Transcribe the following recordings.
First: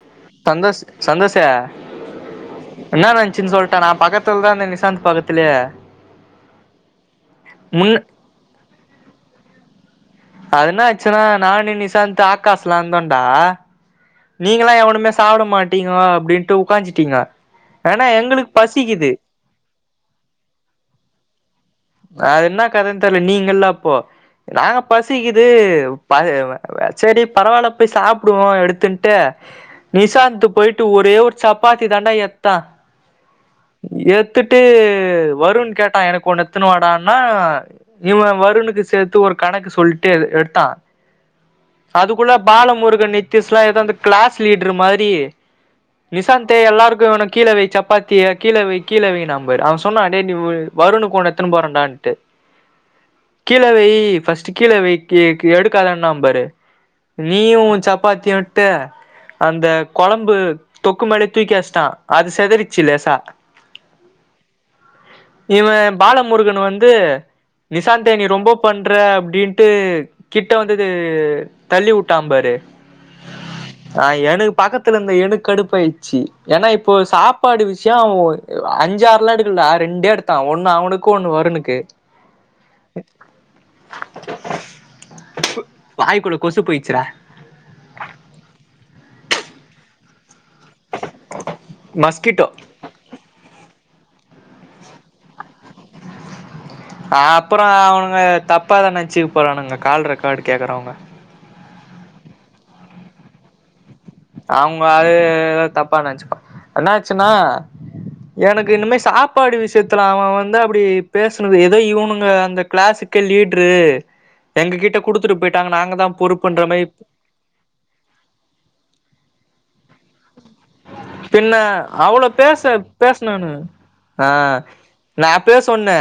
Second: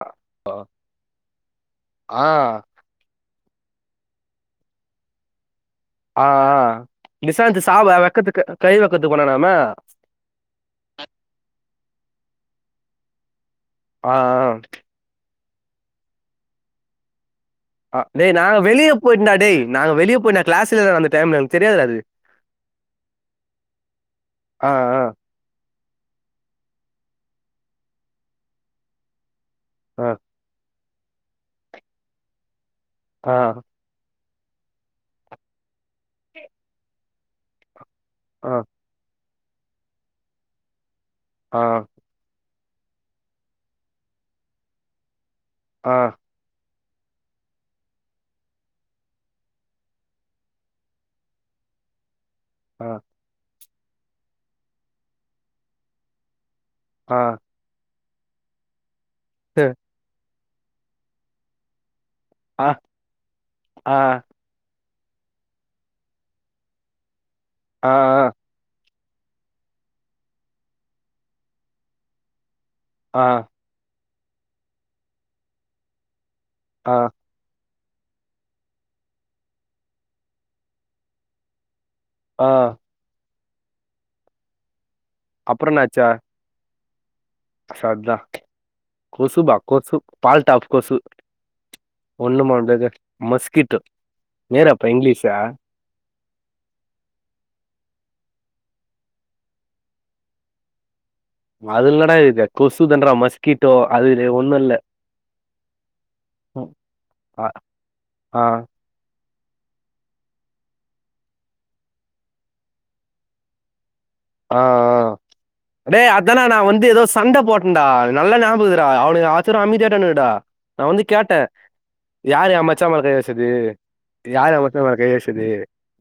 ஆ சந்தோஷ் சந்தோஷூ ஆ என்னா நெனச்சின்னு சொல்ட்ட நா பக்கத்துலதா இந்த நிசாந்த் பக்கத்துலயே ஆ அ நிசாந்து சாவ முன்ன வெக்கத்துக்கு கை வெக்கத்து போனானாம அது என்ன ஆச்சுன்னா நானு நிசாந்து ஆக்காஷ்லா இருந்தோன்டா ஆ நீங்களல்லா எவனுமே சாப்ட மாட்டீங்க அப்டின்ட்டு உக்காஞ்சிட்டீங்க அ ஆனா டேய் எங்களுக்கு நாங்க வெளிய பசிக்குது போய்ட்டோன்டா டேய் நாங் வெளிய போய்ட் நா கிளாஸ்லேலதா அந்த டைம்ல அது என்ன கத தெர்ல நீங்க இல்ல அப்போ ஆ நாங்க பசிக் ஆ குது செரி பரவால்ல போய் சாப்டுவோ எடுத்துட்டு நிஷாந்த்து போயிட்டு ஒரே ஒரு சப்பாத்தி தான்டா எட்த்தா ஆ எத்துட்டு வருண் கேட்டான் எனக்கு ஒண்ணு எத்துன வாடான்னா இவன் ஆ வருணுக்கு சேத்து ஒரு கணக்கு சொல்ட்டு எத்தான் ஆ அதுக்குள்ள பாலமுருகன் நித்திஸ்லா ஏதாவது கிளாஸ் லீட்ரு மாரி ஆ நிசாந்தே எல்லாருக்கு வேணு கீழ வை சப்பாத்திய கீழ வை கீழ வைன்னாம் பாரு அவன் சொன்னா டேய் வருணுக்கு ஒண்ணு எடுத்துன் போறடண்ட்டு ஆஹ கீழ வை ஃபஸ்ட் கீழ வை எடுக்காதண்ணா பாரு ஆ ஆ நீயு உன் சப்பி சப்பாத்தியுன்ட்டு அந்த கொழம்பு தொக்கு மேலே தூக்கி வச்ட்டா அது ஆ ஆ செதறிச்சு லேசா இவன் பாலமுருகன் வந்து நிசாந்து நீ ரொம்போ பண்ற அப்டின்ட்டு கிட்ட வந்து தள்ளி வுட்டான் பாரு ஆ ஆ எனக்கு பக்கத்துல இருந்த எனக்கு கடுப்பாயிடுச்சு ஏனா இப்போ ஆ சாப் பாடு விஷயம் அவன் அஞ்சாறுலா எடுக்கல ரெண்டே எடுத்தா ஒண்ணு அவனுக்கு ஒண்ணு வருணுக்கு ஆ அப்புறோ வாய்க்குள்ள கொசு போய்டுச்சுடா சர்தா கொசுபா கொசு பால்டாப் கொசு மஸ்கிட்டோ ஒண்ணுமாட்டது மஸ்கிட்டோ நேரப்பா இங்கிலீஷா அப்றோ அவனுங்க தப்பாதா நனச்சுக்க போறானுங்க கால் ரெக்கார்டு கேக்கறவங்க அது இல்லடா இது கொசு தாண்டா மஸ் க்கிட்டோ அது இது அவுங்க அது தப்பா நனச்சுக்கோ என்னச்சுன்னா ஆ ஆ எனக்கு இனிமே சாப் பாடு விஷயத்துல அவன் வந்து அப்படி பேசுனது ஏதோ இவனுங்க அந்த கிளாஸுக்கே லீட்ரு ஆ ஆ எங்க கிட்ட குடுத்துட்டு போயிட்டாங்க நாங்க தா டேய் அதான்டா நா பொறுப்புண்ற மாரி வந்து ஏதோ சண்ட போட்டன்டா நல்லா ஞாபகம் இருக்குடா அவனுக்கு ஆச்சிரம் அமைதியாய்டானுங்கடா பின்ன அவ்ளோ பேச மச்சா மேல கை வச்சது பேசனானு ஆ யாரு எ மச்சா மேல கை நான் வச்சது அப்பயே சொன்ன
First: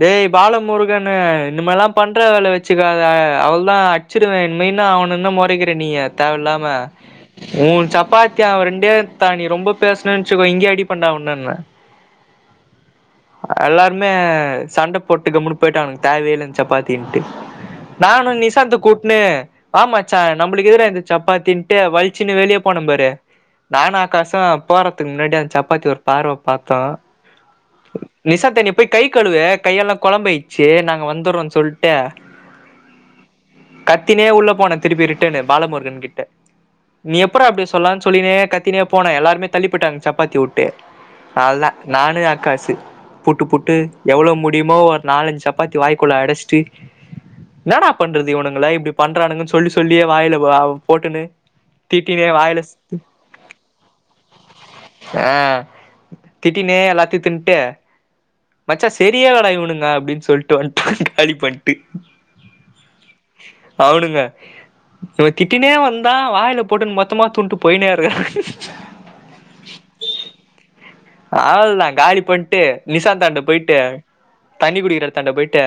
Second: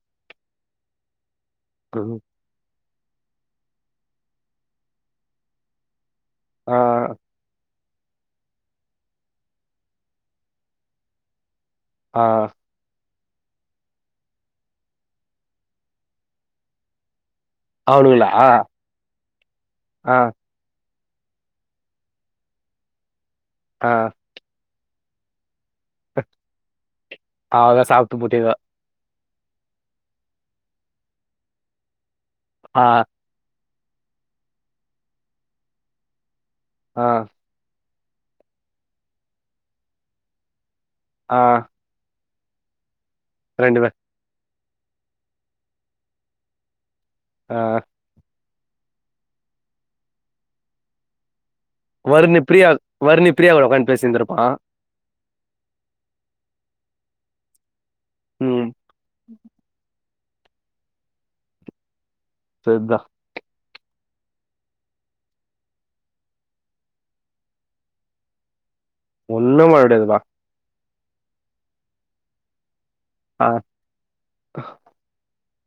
டேய் பாலமுருகனு இனிமேல்லா ம். பண்ற வேல வெச்சக்காத அவ்ளோதா அடிச்சிருவே இன்மே அவன என்னா மொறைக்கற நீ தேவ இல்லாம ஆ உன் சப்பாத்திய அவன் ரெண்டே எடுத்தான் நீ ரொம்ப பேசுனே் வெச்சுக்கோ இங்கேயே அடிப்பேன்டா உன்னன்ன ஆ எல்லாருமே சண்ட போட்டு கம்முன்னு போயிட்டானுங்க தேவையே இல்லன் சப்பாத்தின்னுட்டு அவனுங்களா நானு ஆ நிசாந்த கூட்ன்னு வா மச்சான் நம் உங்களுக் ஏதுறா இந்த சப்பாத்தின்ட்டு வலிச்சின்னு வெளிய போன பாரு ஆ நானும ஆக்காசு போறதுக்கு முன்னாடி அந்த சப்பாத்தி ஒரு பார்வ பார்த்தோ அவதா சாப்ட்டு போட்டீங்கோ நிசாந்த்து நீ போய் கை கழுவு கையெல்லா கொழம்பாயிடுச்சு நாங்க வந்துர்றோ சொல்ட்டு ஆ கத்தினே உள்ள போன திருப்பி ரிட்டன்னு பாலமுருகன் கிட்ட ஆ நீ எப்பட்றா அப்டி சொல்லா சொல்லிக்கினே கத்தினே போனேன் எல்லாருமே தள்ளிப்போய்ட்டாங்க சப்பாத்திய வுட்டு ஆ அவ்ளதான் நானே அக்காசு புட்டு புட்டு ரெண்டு பேர் எவ்வளோ முடியுமோ ஒரு நாலஞ்சு சப்பாத்தி வாய்க்குள்ள அடச்சிட்டு ஆ என்னடா என்னபண்றது இவனுங்கல்லாம் இப்படி பண்றானுங்கன்னு சொல்லி சொல்லியே வாயிலவ போட்டுன்னு தீட்டினே வாய்ல வர்ணி பிரியாவ உக்க்காந்து பேசியிருந்திருப்பான் அ திட்டினே எல்லாத்தையும் தின்ட்டு ம் மச்சா சரியானங்கடா இவனுங்க அப்படின்னு சொல்லிட்டு வந்ட்டான் காலி பண்ணிட்டு செர்தான் அவனுங்க இவ திட்டினே வந்தா வாயில போட்டுன்னு மொத்தமா துண்டுப் போய்னேரு ஒண்ணு பண்ண முடியாது வா அவ்ளோ தா காலி பண்ணிட்டு நிசாத் தாண்ட ஆ போயிட்டு தண்ணி குடிக்கிற தாண்ட போயிட்டு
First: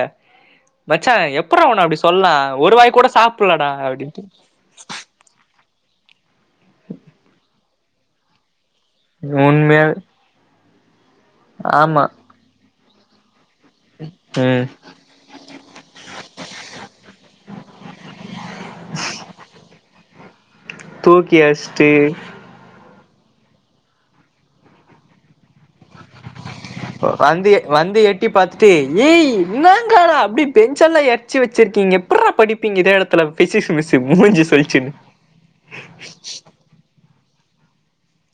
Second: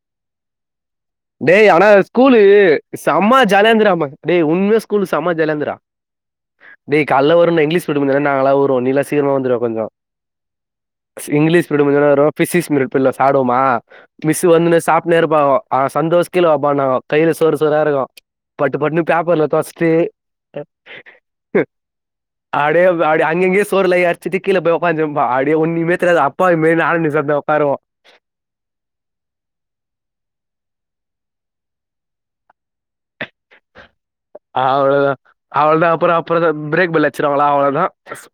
மச்சா எப்புட்றா டேய் உன்ன ஆனா அப்டி சொல்லா ஸ்கூல்லு ஒரு வாய் கூட செம சாப்புட்லடா ஜாலியாந்திர டே அம்ம டே அப்டின்ட்டு உண்மை சொ ஸ்கூலு செம ஜாலிந்திரா டேய் கால்ல வருனே இங்கிலீஷ் பீர்டு முடிஞ்ச உனே நாங்கல்லா ஓடுவோம் நீதா ஊண்மேயே ஃபஸ்ட் இங்லீஸ் பீருடு முடிஞ்சோன வரு பிசிக்ஸ் பீரூ பீருடுல சாப்டுவோமா மிஸ்ஸு ம் வந்துனு சாப்புட்னே இருப்பாங்கோ ஆ சந்சோஷ் கீழ வப்பாானாங்க கையில சோறு சோற இருக்கும் பட்டுபட்ணு பேப்பர்ல தொடச்சிட்டு தூக்கி அட்சிட்டு அடே அப் அடே அங்கிங்யும் சோர்ல இறச்சிட்டு கீழபோய் ஒக்காந்திருப்பா அப்டே ஒன்னிமே தெரியாத அப் அப்பாவி மெரி ஆ நீ செத்த வந்து ஒக்காருவோம் வந்து எட்டி பாத்தட்டு ஏய் என்னங்கடா அப்டி பெஞ்ச எல்லா எறச்சி வச்சிருக்கீங்க எப்ட்ற படிப்பீங்க இதே எடத்துல பிசிக்ஸ் மிஸ் மூஞ்சி சொல்ச்சுனு அவ்வளவுதான் அவ்வளவுதான் அப்புறம் அப்புறம் பிரேக்பெல் அட்ச்சிருவங்களா அவ்ளதான்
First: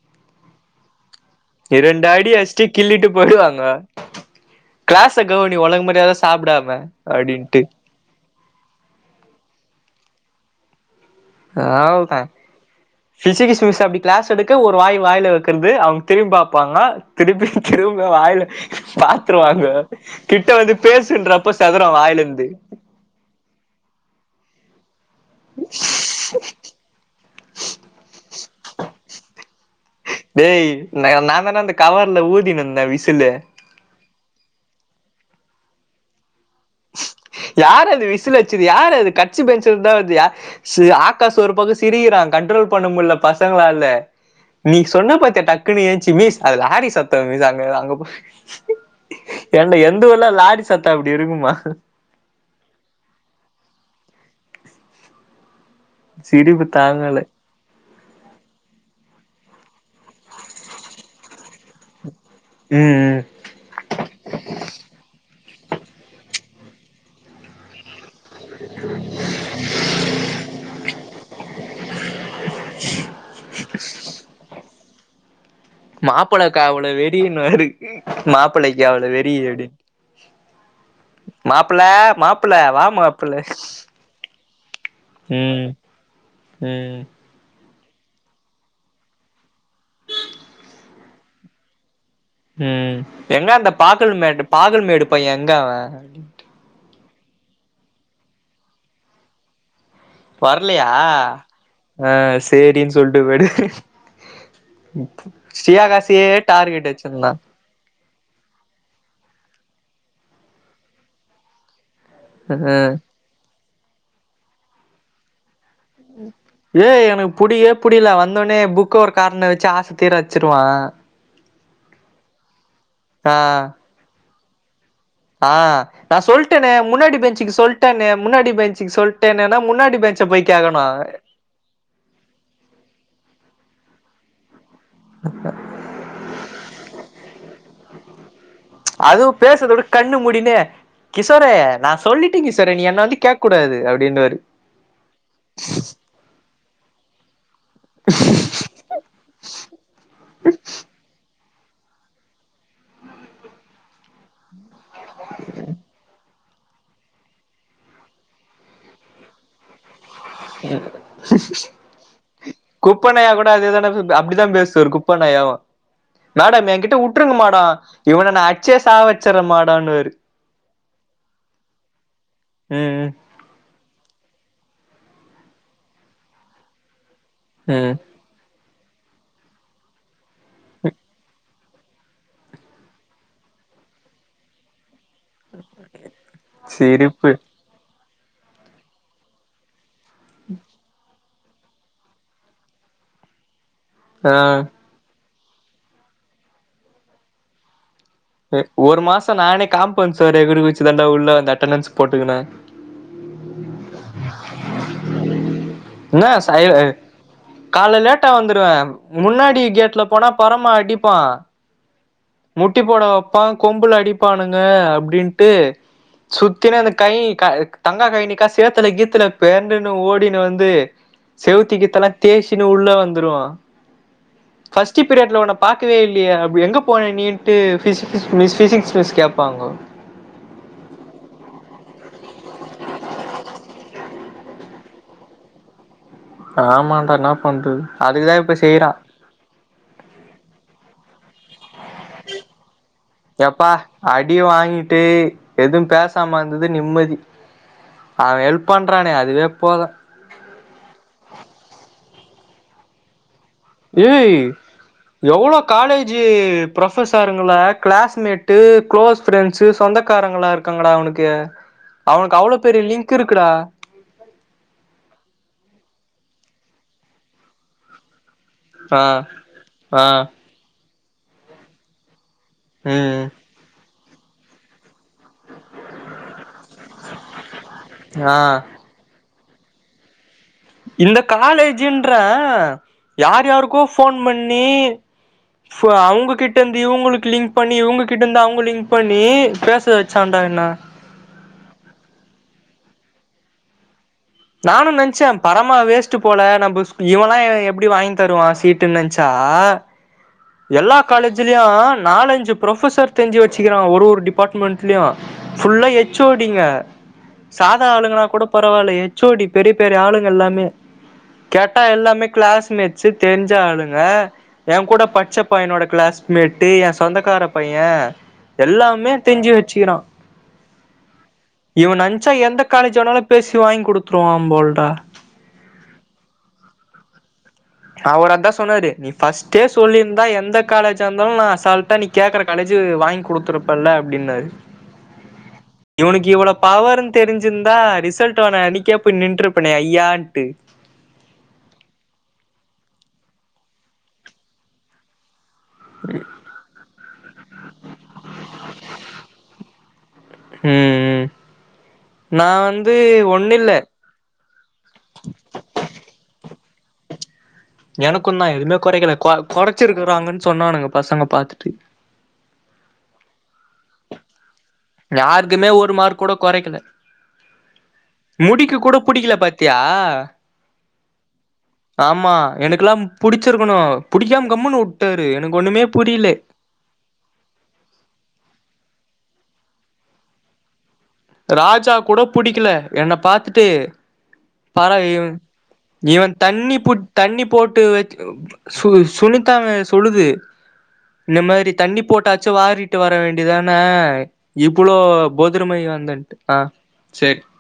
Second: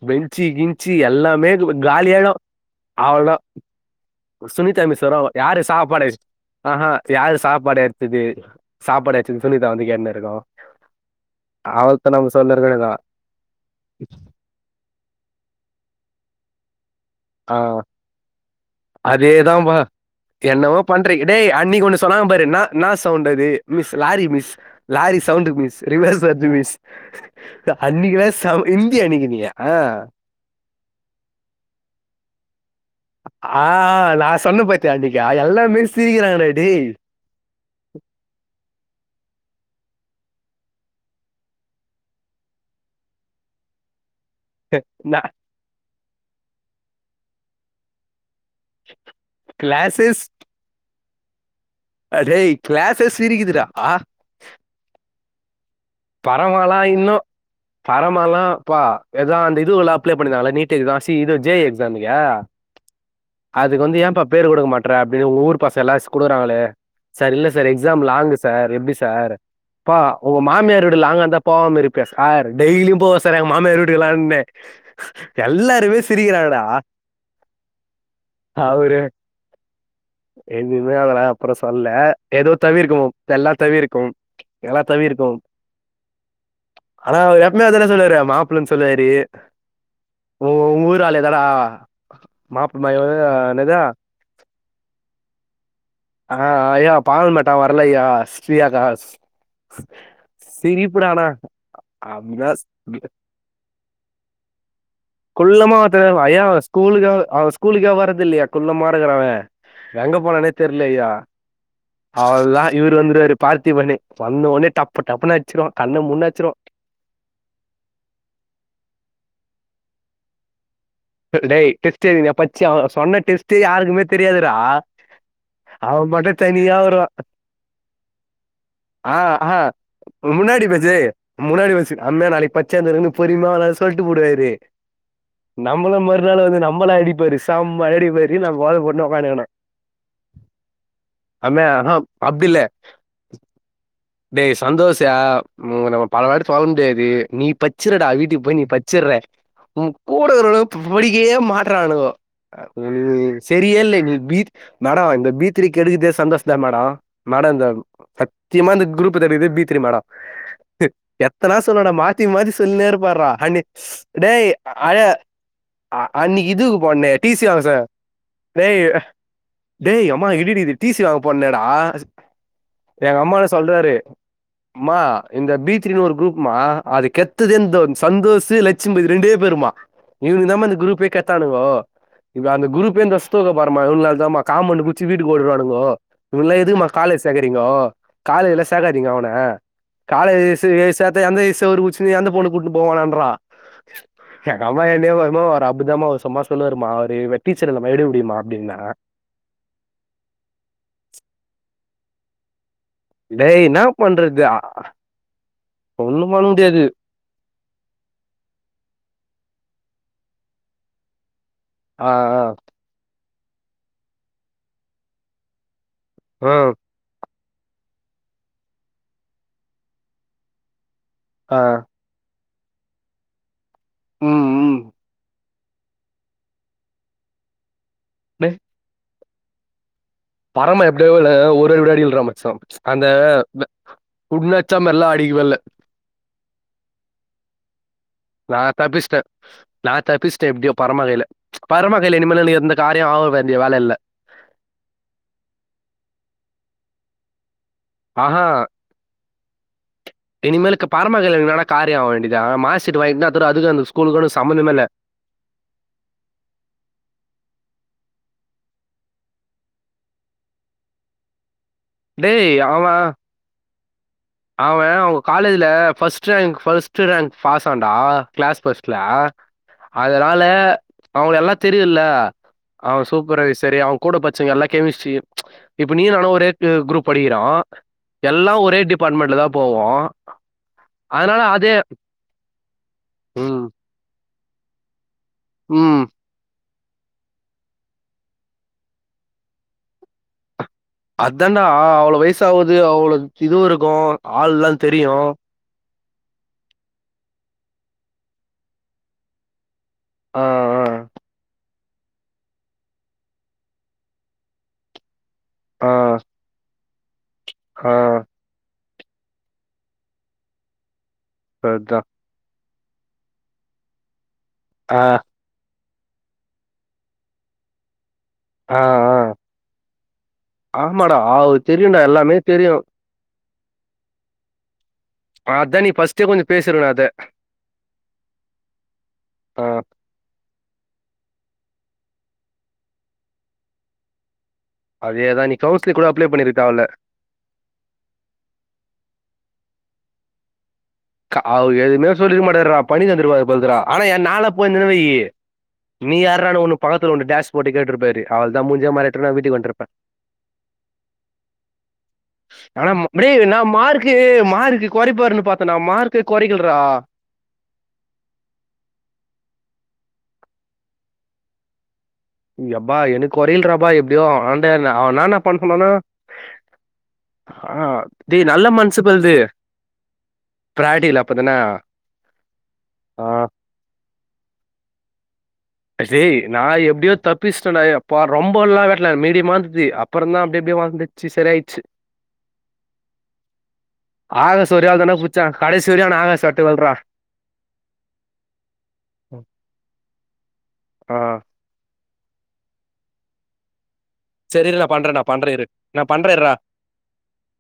பெஞ்சி கிஞ்சி எல்லாமே இரண்டு அடி காலியாயிடும் அச்சுட்டு கிள்ளிட்டு அவ்வளவுதான் போய்டுவாங்க சுனிதா விஸ்வருவாங்கோ யாரு சாப்பாடு சாப்டாம ஆஹா யாரு அப்டின்ட்டு சாப்பாடு இது சாப்பாடு வச்சது சுனிதா வந்து கேட்னு இருக்கும் ஆவ்ள்தா இருக்கதா பிசிக்கிஸ் மிஸ்ஸு அப்டி கிளாஸ் எடுக்க ஒரு வாய் வாயில வெக்கறது அவங்க திரும்பிபாப்பாங்க திருப்பி ஆ திரும்ப வாயில பாத்துருவாங்க அதேதான்பா கிட்ட வந்து என்னமோ பண்றீங்க பேசுனு டேய் அண்ணிக்கு ஒன்னு சொன்னாங்க பாரு என்னா என்னா சவுண்டது miss lorry miss lorry sound miss reverse வருது மிஸ் அன்னிக்கலாம் செம இந்தி அன்னக்குனிய ஆ டேய் [unintelligible] நா தான அந்தகவர்ல ஊதினிருந்தன் விசிலு ஆ நா சொன்னே பாத்தியா அன்னைக்கி அ எல்லாமே சிரிக்கிறாங்கடா டேய் யாரு அது விசில் வச்சது யாரு அது கட்சி பெஞ்சலதுந்தா வருது யா ச ஆகாஷ் ஒரு பக்கம் சிரிக்கிறான் கண்ட்ரோல் பண்ண முடில பசங்களால நீ சொன்ன நான் பத்திய டக்குக்னு ஏஞ்சி மிஸ் அது லாரி சத்தம் மிஸ் அங்க அங்க போயி என்டா எந்த கிளாஸஸ் ஊர்ல லாரி சத்தம் அப்படி இருக்குமா அடேய் கிளாஸே சிரிக்குதுடா ஆ சிரிப்பு பரவாலா தாங்கல இன்னும் பரமால்லா பா எதா அந்த இதுவுலா அப்ளை பண்ணிருந்தாங்கல நீட் இதான் ஸி இது ஜே [unintelligible] [unintelligible] ம் அதுக்கு வந்து ஏம்பா பேர் கொடுக்க மாட்ர அப்டின்னு ஊர் பஸங்லாம் ஸ் குடுகறாங்களே சார் இல்ல சார் எக்ஸாம் லாங் சார் எப்டி சார் பா ஒங்க மாமியாரு வீடு லாங்காந்தா போவாம இருப்யா சார் டெய்லியு போவ சார் எங்க மாமியார் வீட்டுக்கலா எல்லாருமே எல்லா மாப்பளக்கு அவ்ளோ வெறின்னுவாரு மாப்பிளைக்கு அவரு அவ்ள வெறி அப்டி எதுவுமே அதெல்லா அப்பறோ சொல்ல எது மாப்பிள்ள வா தவிர்க்கவு மாப்பிள்ள எல்லா தவிர்கவு எலா தவிர்க் ம் ம் அண்ணா அவுரு எப்பமேஅதானே சொல்லுவாரு மாப்ள்ளனு சொல்லாரு உ உங்க ஊராலு எங்கடா ம் எங்க அந்த பாக்கல்மேட்டு பாகல் மேடு பபைய எங்கவ ஆ ஐயா பாகல் மேட்டா வரலையா ஸ்ரீயா காஸ் வரலையா சிரிப்புடா ஆனா [inaudible] ஆ சேரின்னு சொல்ட்டு போயிடு குள்ளமா ஒர்த்தவ ஸ்ரீயாகாசியே ஐயா அவ டார்கெட் ஸ்கூலுக்கு வச்சிருந்தா அவ ஸ்கூலுக்கே வரது இல்லையா குள்ளமா இருக்கறவ எங்க போனானே தெர்லையா அவ்ள்தா ம் இவரு வந்துருவாரு பார்த்திபன்னு வந்தோனே டப்பு டப்புன்னு அச்சிருவோ கண்ண மூன்னச்சிருவோ ஏய் எனக்கு புடியவே புடில வந்தோனே புக்கு ஒரு கார்னர் வச்சு ஆச தீர அச்சிருவ டேய் டெஸ்ட் எய்தனயா பச்சியா சொன்ன ஆ டெஸ்ட் யாருக்குமே தெரியாதுரா ஆ நான் சொல்ட்டனே வருவான் முன்னாடி பெஞ்சுக்கு சொல்ட்டனே முன்னாடி பெஞ்சுக்கு ஆ ஆ சொல்ட்டனேன்னா முன்னாடி பெஞ்ச போய் முன்னாடி கேக்கணு பேச்சு முன்னாடி வருசு அண்ண நாளைக்கு பச்சந்தருன்னு பொரிமாவானா சொல்ட்டு பூடுவாரு [unintelligible] நம்மலும் மறுநாள் வந்து நம்மள அடிப்பாரு சம்மயா அடிப்பாரு இப்டி நா போத போட்னே அதுவு ஒக்காந்துக்கணு பேசுறத விட கண்ணு மூடினு கிஷோரே நா அமேகம் சொல்லிட்டே அப்டில்ல கிஷோரே நீ என்ன வந்து கேக்க கூடாது அப்டின்னு டேய் சந்தோஷு ஆ உ நம்ம பல வாட்டி சொல்ல முடியாது நீ பச்சிருடா வீட்டுக்கு போய் நீ பச்சிற்ற ஒ கூட இருக்கனு படிக்கே மாட்றானுங்கோ செரியே இல்ல நீ பி மேடோ இந்த பீ த்ரீ கெடுக்குதே சந்தோஷ்தா மேடோ மேடோ இந்த சத்தியமா இந்த குரூப்பு தெரிது பீ த்ரீ மேடோ எத்தனா சொல்லடா மாத்தி மாத்தி சொல்னேருப்பார்ரா குப்பனாயா கூட அண்ணி அதேதான அப்டிதா டேய் பேசுவாரு அழ குப்பனாயாவு அ அன்னிக்கு மேடம் இதுக்கு என்கிட்ட போன்னே டீ விட்டுருங்க சி மேடம் வாங்கசோ இவனை நான் அடிச்சே டேய் சாக வச்சிடறேன் மேடம்னுவாரு டேய் அம்மா இடி இடிக்குது டீ சி வாங்க போன்னேடா ம் ராரு அம்மா இந்த பி த்ரீன்னு ஒரு குரூப்மா அதுக்கேத் திதிம்தோம் ம் சந்தோசு லட்சுமி இது ரெண்டே பேருமா இவனுங்கதாமா இந்த குரூப்பே கெத்தானுங்கோ இப்ப அந்த குரூப்பே இந்தவஸ்தோட பாருமா இவனுங்ளாலதான்மா காம்மௌன்ட் வீட்டுக்கு ஓடுருவானுங்கோ இவனுங்களா எதுக்மா காலேஜ் சிரிப்பு சேகறீங்கோ காலேஜ்ல சேக்காதிங்கோ அவன காலேஜி சேத்து எந்த செவுரு குதிச்சினு எந்த பொண்ணு கூட்டு போவானன்றா ஆ எங்க அம்மா என்னையே [unintelligible] அவரு அப்டிதாமா அவரு சும்மா சொல்லுவாருமா அவரு டீச்சர் இல்லம்மா எடுபுடிமா ஒரு மாசோ நானே காம்பவுண்ட் செவுரு எகிரிகுச்சுதாண்டா உள்ள வந்து அட்டனன்ஸ் போட்டுக்கன டேய் என்னா பண்றது ஒண்ணு பண்ண முடியாது கால்ல லேட்டா வந்துருவ முன்னாடி கேட்ல போனா பறமா அடிப்பா ஆ ஆ முட்டி போட வப்பா கொம்புல அடிப்பானுங்க அப்டின்ட்டு சுத்தினேந்த கை க தங்காகய் நிக்கா சேத்துல கீத்துல பேண்டுன்னு ஓடினு வந்து செவுத்து கித்தெல்லா தேச்சின்னு உள்ள வந்துருவா ம் ஃபஸ்ட்டு பீரியட்ல ஒன்ன பாக்கவே இல்லயே அப்டி எங்க போன நீ ட்டு ஃபிசிகிஸு மிஸ் ஃபிசிக்ஸ் மிஸ் கேப்பாங்க பரம எப்டியாது வெல்ல ஒரு விளையாடில்றா மச்சா அந்த வ உட்ணாச்சா மெல்ல அடிக்கவே இல்ல ஆமாண்டா என்ன பண்றது அதுக்குதான் இப்ப நா செய்யறான் தப்பிச்ட்டே நா தப்பிச்ட்டே எப்டியோ பரமா கைல பரமா கைல இனிமேலு நீ எந்த காரிய ஆக வேண்டிய எப்பா வேல இல்ல அடி வாங்கிட்டு எது பேசாம இருந்ததே நிம்மதி அவ ஆஹா! ஹெல்ப் பண்றானே அதுவே போது இனி மேலுக்கு பரமா கைல என்னடா காரிய ஆவ்வேண்டியதா மார்க்சீட்டு வாங்கிட்னா அத்தோட அதுக்கு அந்த ஸ்கூலுகு ஒனக்கு சம்மந்தமே இல்ல எவளோ காலேஜு ப்ரொஃபஸருங்கள கிளாஸ்மேட்டு க்ளோஸ் ஃப்ரெண்ட்ஸு சொந்தக்காரங்களா இருக் காங்கடா அவனுக்கு அவனுக்கு டேய்! அவ்ளோ பெரிய லிங்க்கு இருக்குடா அவ அவ்ங்க காலேஜுல ஃபஸ்ட் ரேங்க் ஃபஸ்ட்டு ரேங்க் பாஸான்டா க்ளாஸ் ஃபஸ்ட்ல ஆ ஆ அதனால அவ்ங்கள எல்லா தெரியுல்ல அவ ம் சூப்பர்வைசரு அவ கூட பச்சவ்கள்லா கெமிஸ்ட்ரி இப்ப நீயு நானு ஒரே து குரூப் படிக்கிறோ ஆ எல்லா ஒரே டிபார்ட்மெண்ட்ல தா போவோ இந்த காலேஜுன்ற யார் ம் யாருக்கோ ஃபோன் பண்ணி ஃபோ ம் அவ்ங்ககிட் கிட்ட இருந்து இவ்ங்களுக்கு லிங்க் பண்ணி இவ்ங்க கிட்டருந்து அவ்ங்க லிங்க் பண்ணி பேச வச்சான்டா என்ன அதனா அவ்வளோ வயசு ஆவுது அவ்வளோக் கிதுவு இருக்கு நானு நென்ச்சம் பரமா வேஸ்ட்டு போல நம்ப இவலா எப்டி வாங்கி தருவா சீட்டுன் நென்ச்சா ஆ எல்லா காலேஜ்லயு நாலஞ்சு ப்ரொஃபசர் தெரிஞ்சு வச்சுக்கிறாங்க ஒரு ஒரு டிபார்ட்மெண்ட்லயு ஃபுல்லா ஆ எச் ஓ டி ங்க சாதா ஆ ஆ ஆளுங்கனா கூட பரவால்ல எச் ச்சோடி பெரிய பெரிய ஆளுங்க எல்லாமே கேட்டா அதான் எல்லாமே க்ளாஸ்மேட்ஸு தெரிஞ்ச ஆளுங்க எ ஆ கூட படிச் ச்ச பையனோட க்ளாஸ்மேட்டு என் சொந்தக்கார பைய ஆ எல்லாமே ஆ தெரிஞ்சு வச்சுக்கிறா ஆமாடா அது தெரியும்டா இவன அன்ம்ச்சா எல்லாமே எந்த தெரியும் காலேஜு வேனாலு பேசி வாங்கி குடுத்துருவா போல்டா அதா நீ ஃபஸ்ட்டே கொஞ்ச பேசிருக்கணு அத அவர் அதா சொன்னாரு நீ ஃபஸ்ட்டே ஆ சொல்லிருந் ந்தா எந்த காலேஜா இருந்தாலு நா அசால்ட்டா நீ கேக்குற காலேஜு வாங்கி குடுத்துருப்பல்ல அப்டின்னாரு அதே தா நீ கவுன்சிலி்ங் கூட இவனுக்கு அப்ளே இவ்ளோ பண்ணிருக்க அதுல பவர்ன்னு தெரிஞ்சிருந்தா ரிசல்ட் வர அன்னைக்கே போய் நின்றுருப்பனே ஐயான்ட்டு கா அவரு எதுமே சொல்லிருக்க மாட்டார்றா பண்ணி தந்துருப்பார் பர்தறா ஆனா எ நாலா போயிருந்தேனா வையி நீ யார்றானு ஒன்னு பக்கத்துல ஒன்னு டாஷ் போட்டு கேட்ருப்பாரு அவள்தா முட்ஞ்ச மாரி எட்த்துட்டு போய் அவ வீட்டுக்கு வந்துருப்ப ம் ம் நா ஆனா வந்து மத்தபடி நா ஒன்னில்ல மார்க் க்கு மார்க்கு கொறைப்பாருன் பாத்தன்டா மார்க்கே கொறைக்கல்றா எனக்குந்தா எதுமே கோறைக்கல கொ கொறைச்சிருக்குறாங்கன் சொன்னானுங்க பசங்க பாத்துட்டு எப்பா எனக்கு கொறையல்றாப்பா எப்டியோ அவ என்னான்னா பண்ண யாருக்குமே சொன்னானா ஒரு மார்க் கூட கொறைக்கல ஆ டேய் நல்ல முடிக்க கூட மன்சுபல்து புடிக்கல பாத்தியா பிராக்டிகல் அப்பதான ஆமா எனக்குலாம் ஆ புடிச்சிருக்கணு புடிக்காம கம்முன்னு வுட்டாரு எனக்கு ஒண்ணுமே புரியல அசேய் நா எப்டியோ தப்பிஸ்டன் டா எப்பா ரொம்பல்லா வெட்டல மீடியமா இருந்தது அப்பறந் தா அப்டி அப்டியே வாழ்ந்து ராஜா கூட புடிக்கல என்ன பாத்துட்டு ஆகாஸ் ஒரே பர ஆள் தான்டா புச்சா கடைசி வரையு அவன இவன் ஆகாஸ் வர்டு தண்ணி பு வல்றா தண்ணி போட்டு வச்ச சு சுனித்தானு சொல்லுது ஆ இந்த மாரி தண்ணி போட்டாச்சு வாரிட்டு வர வேண்டிதான செரி இரு நா இப்பளோ பண்றே நா பண்றே இரு போதிரமய நா பண்றே வந்தன்ட்டு இர்றா அ சேர்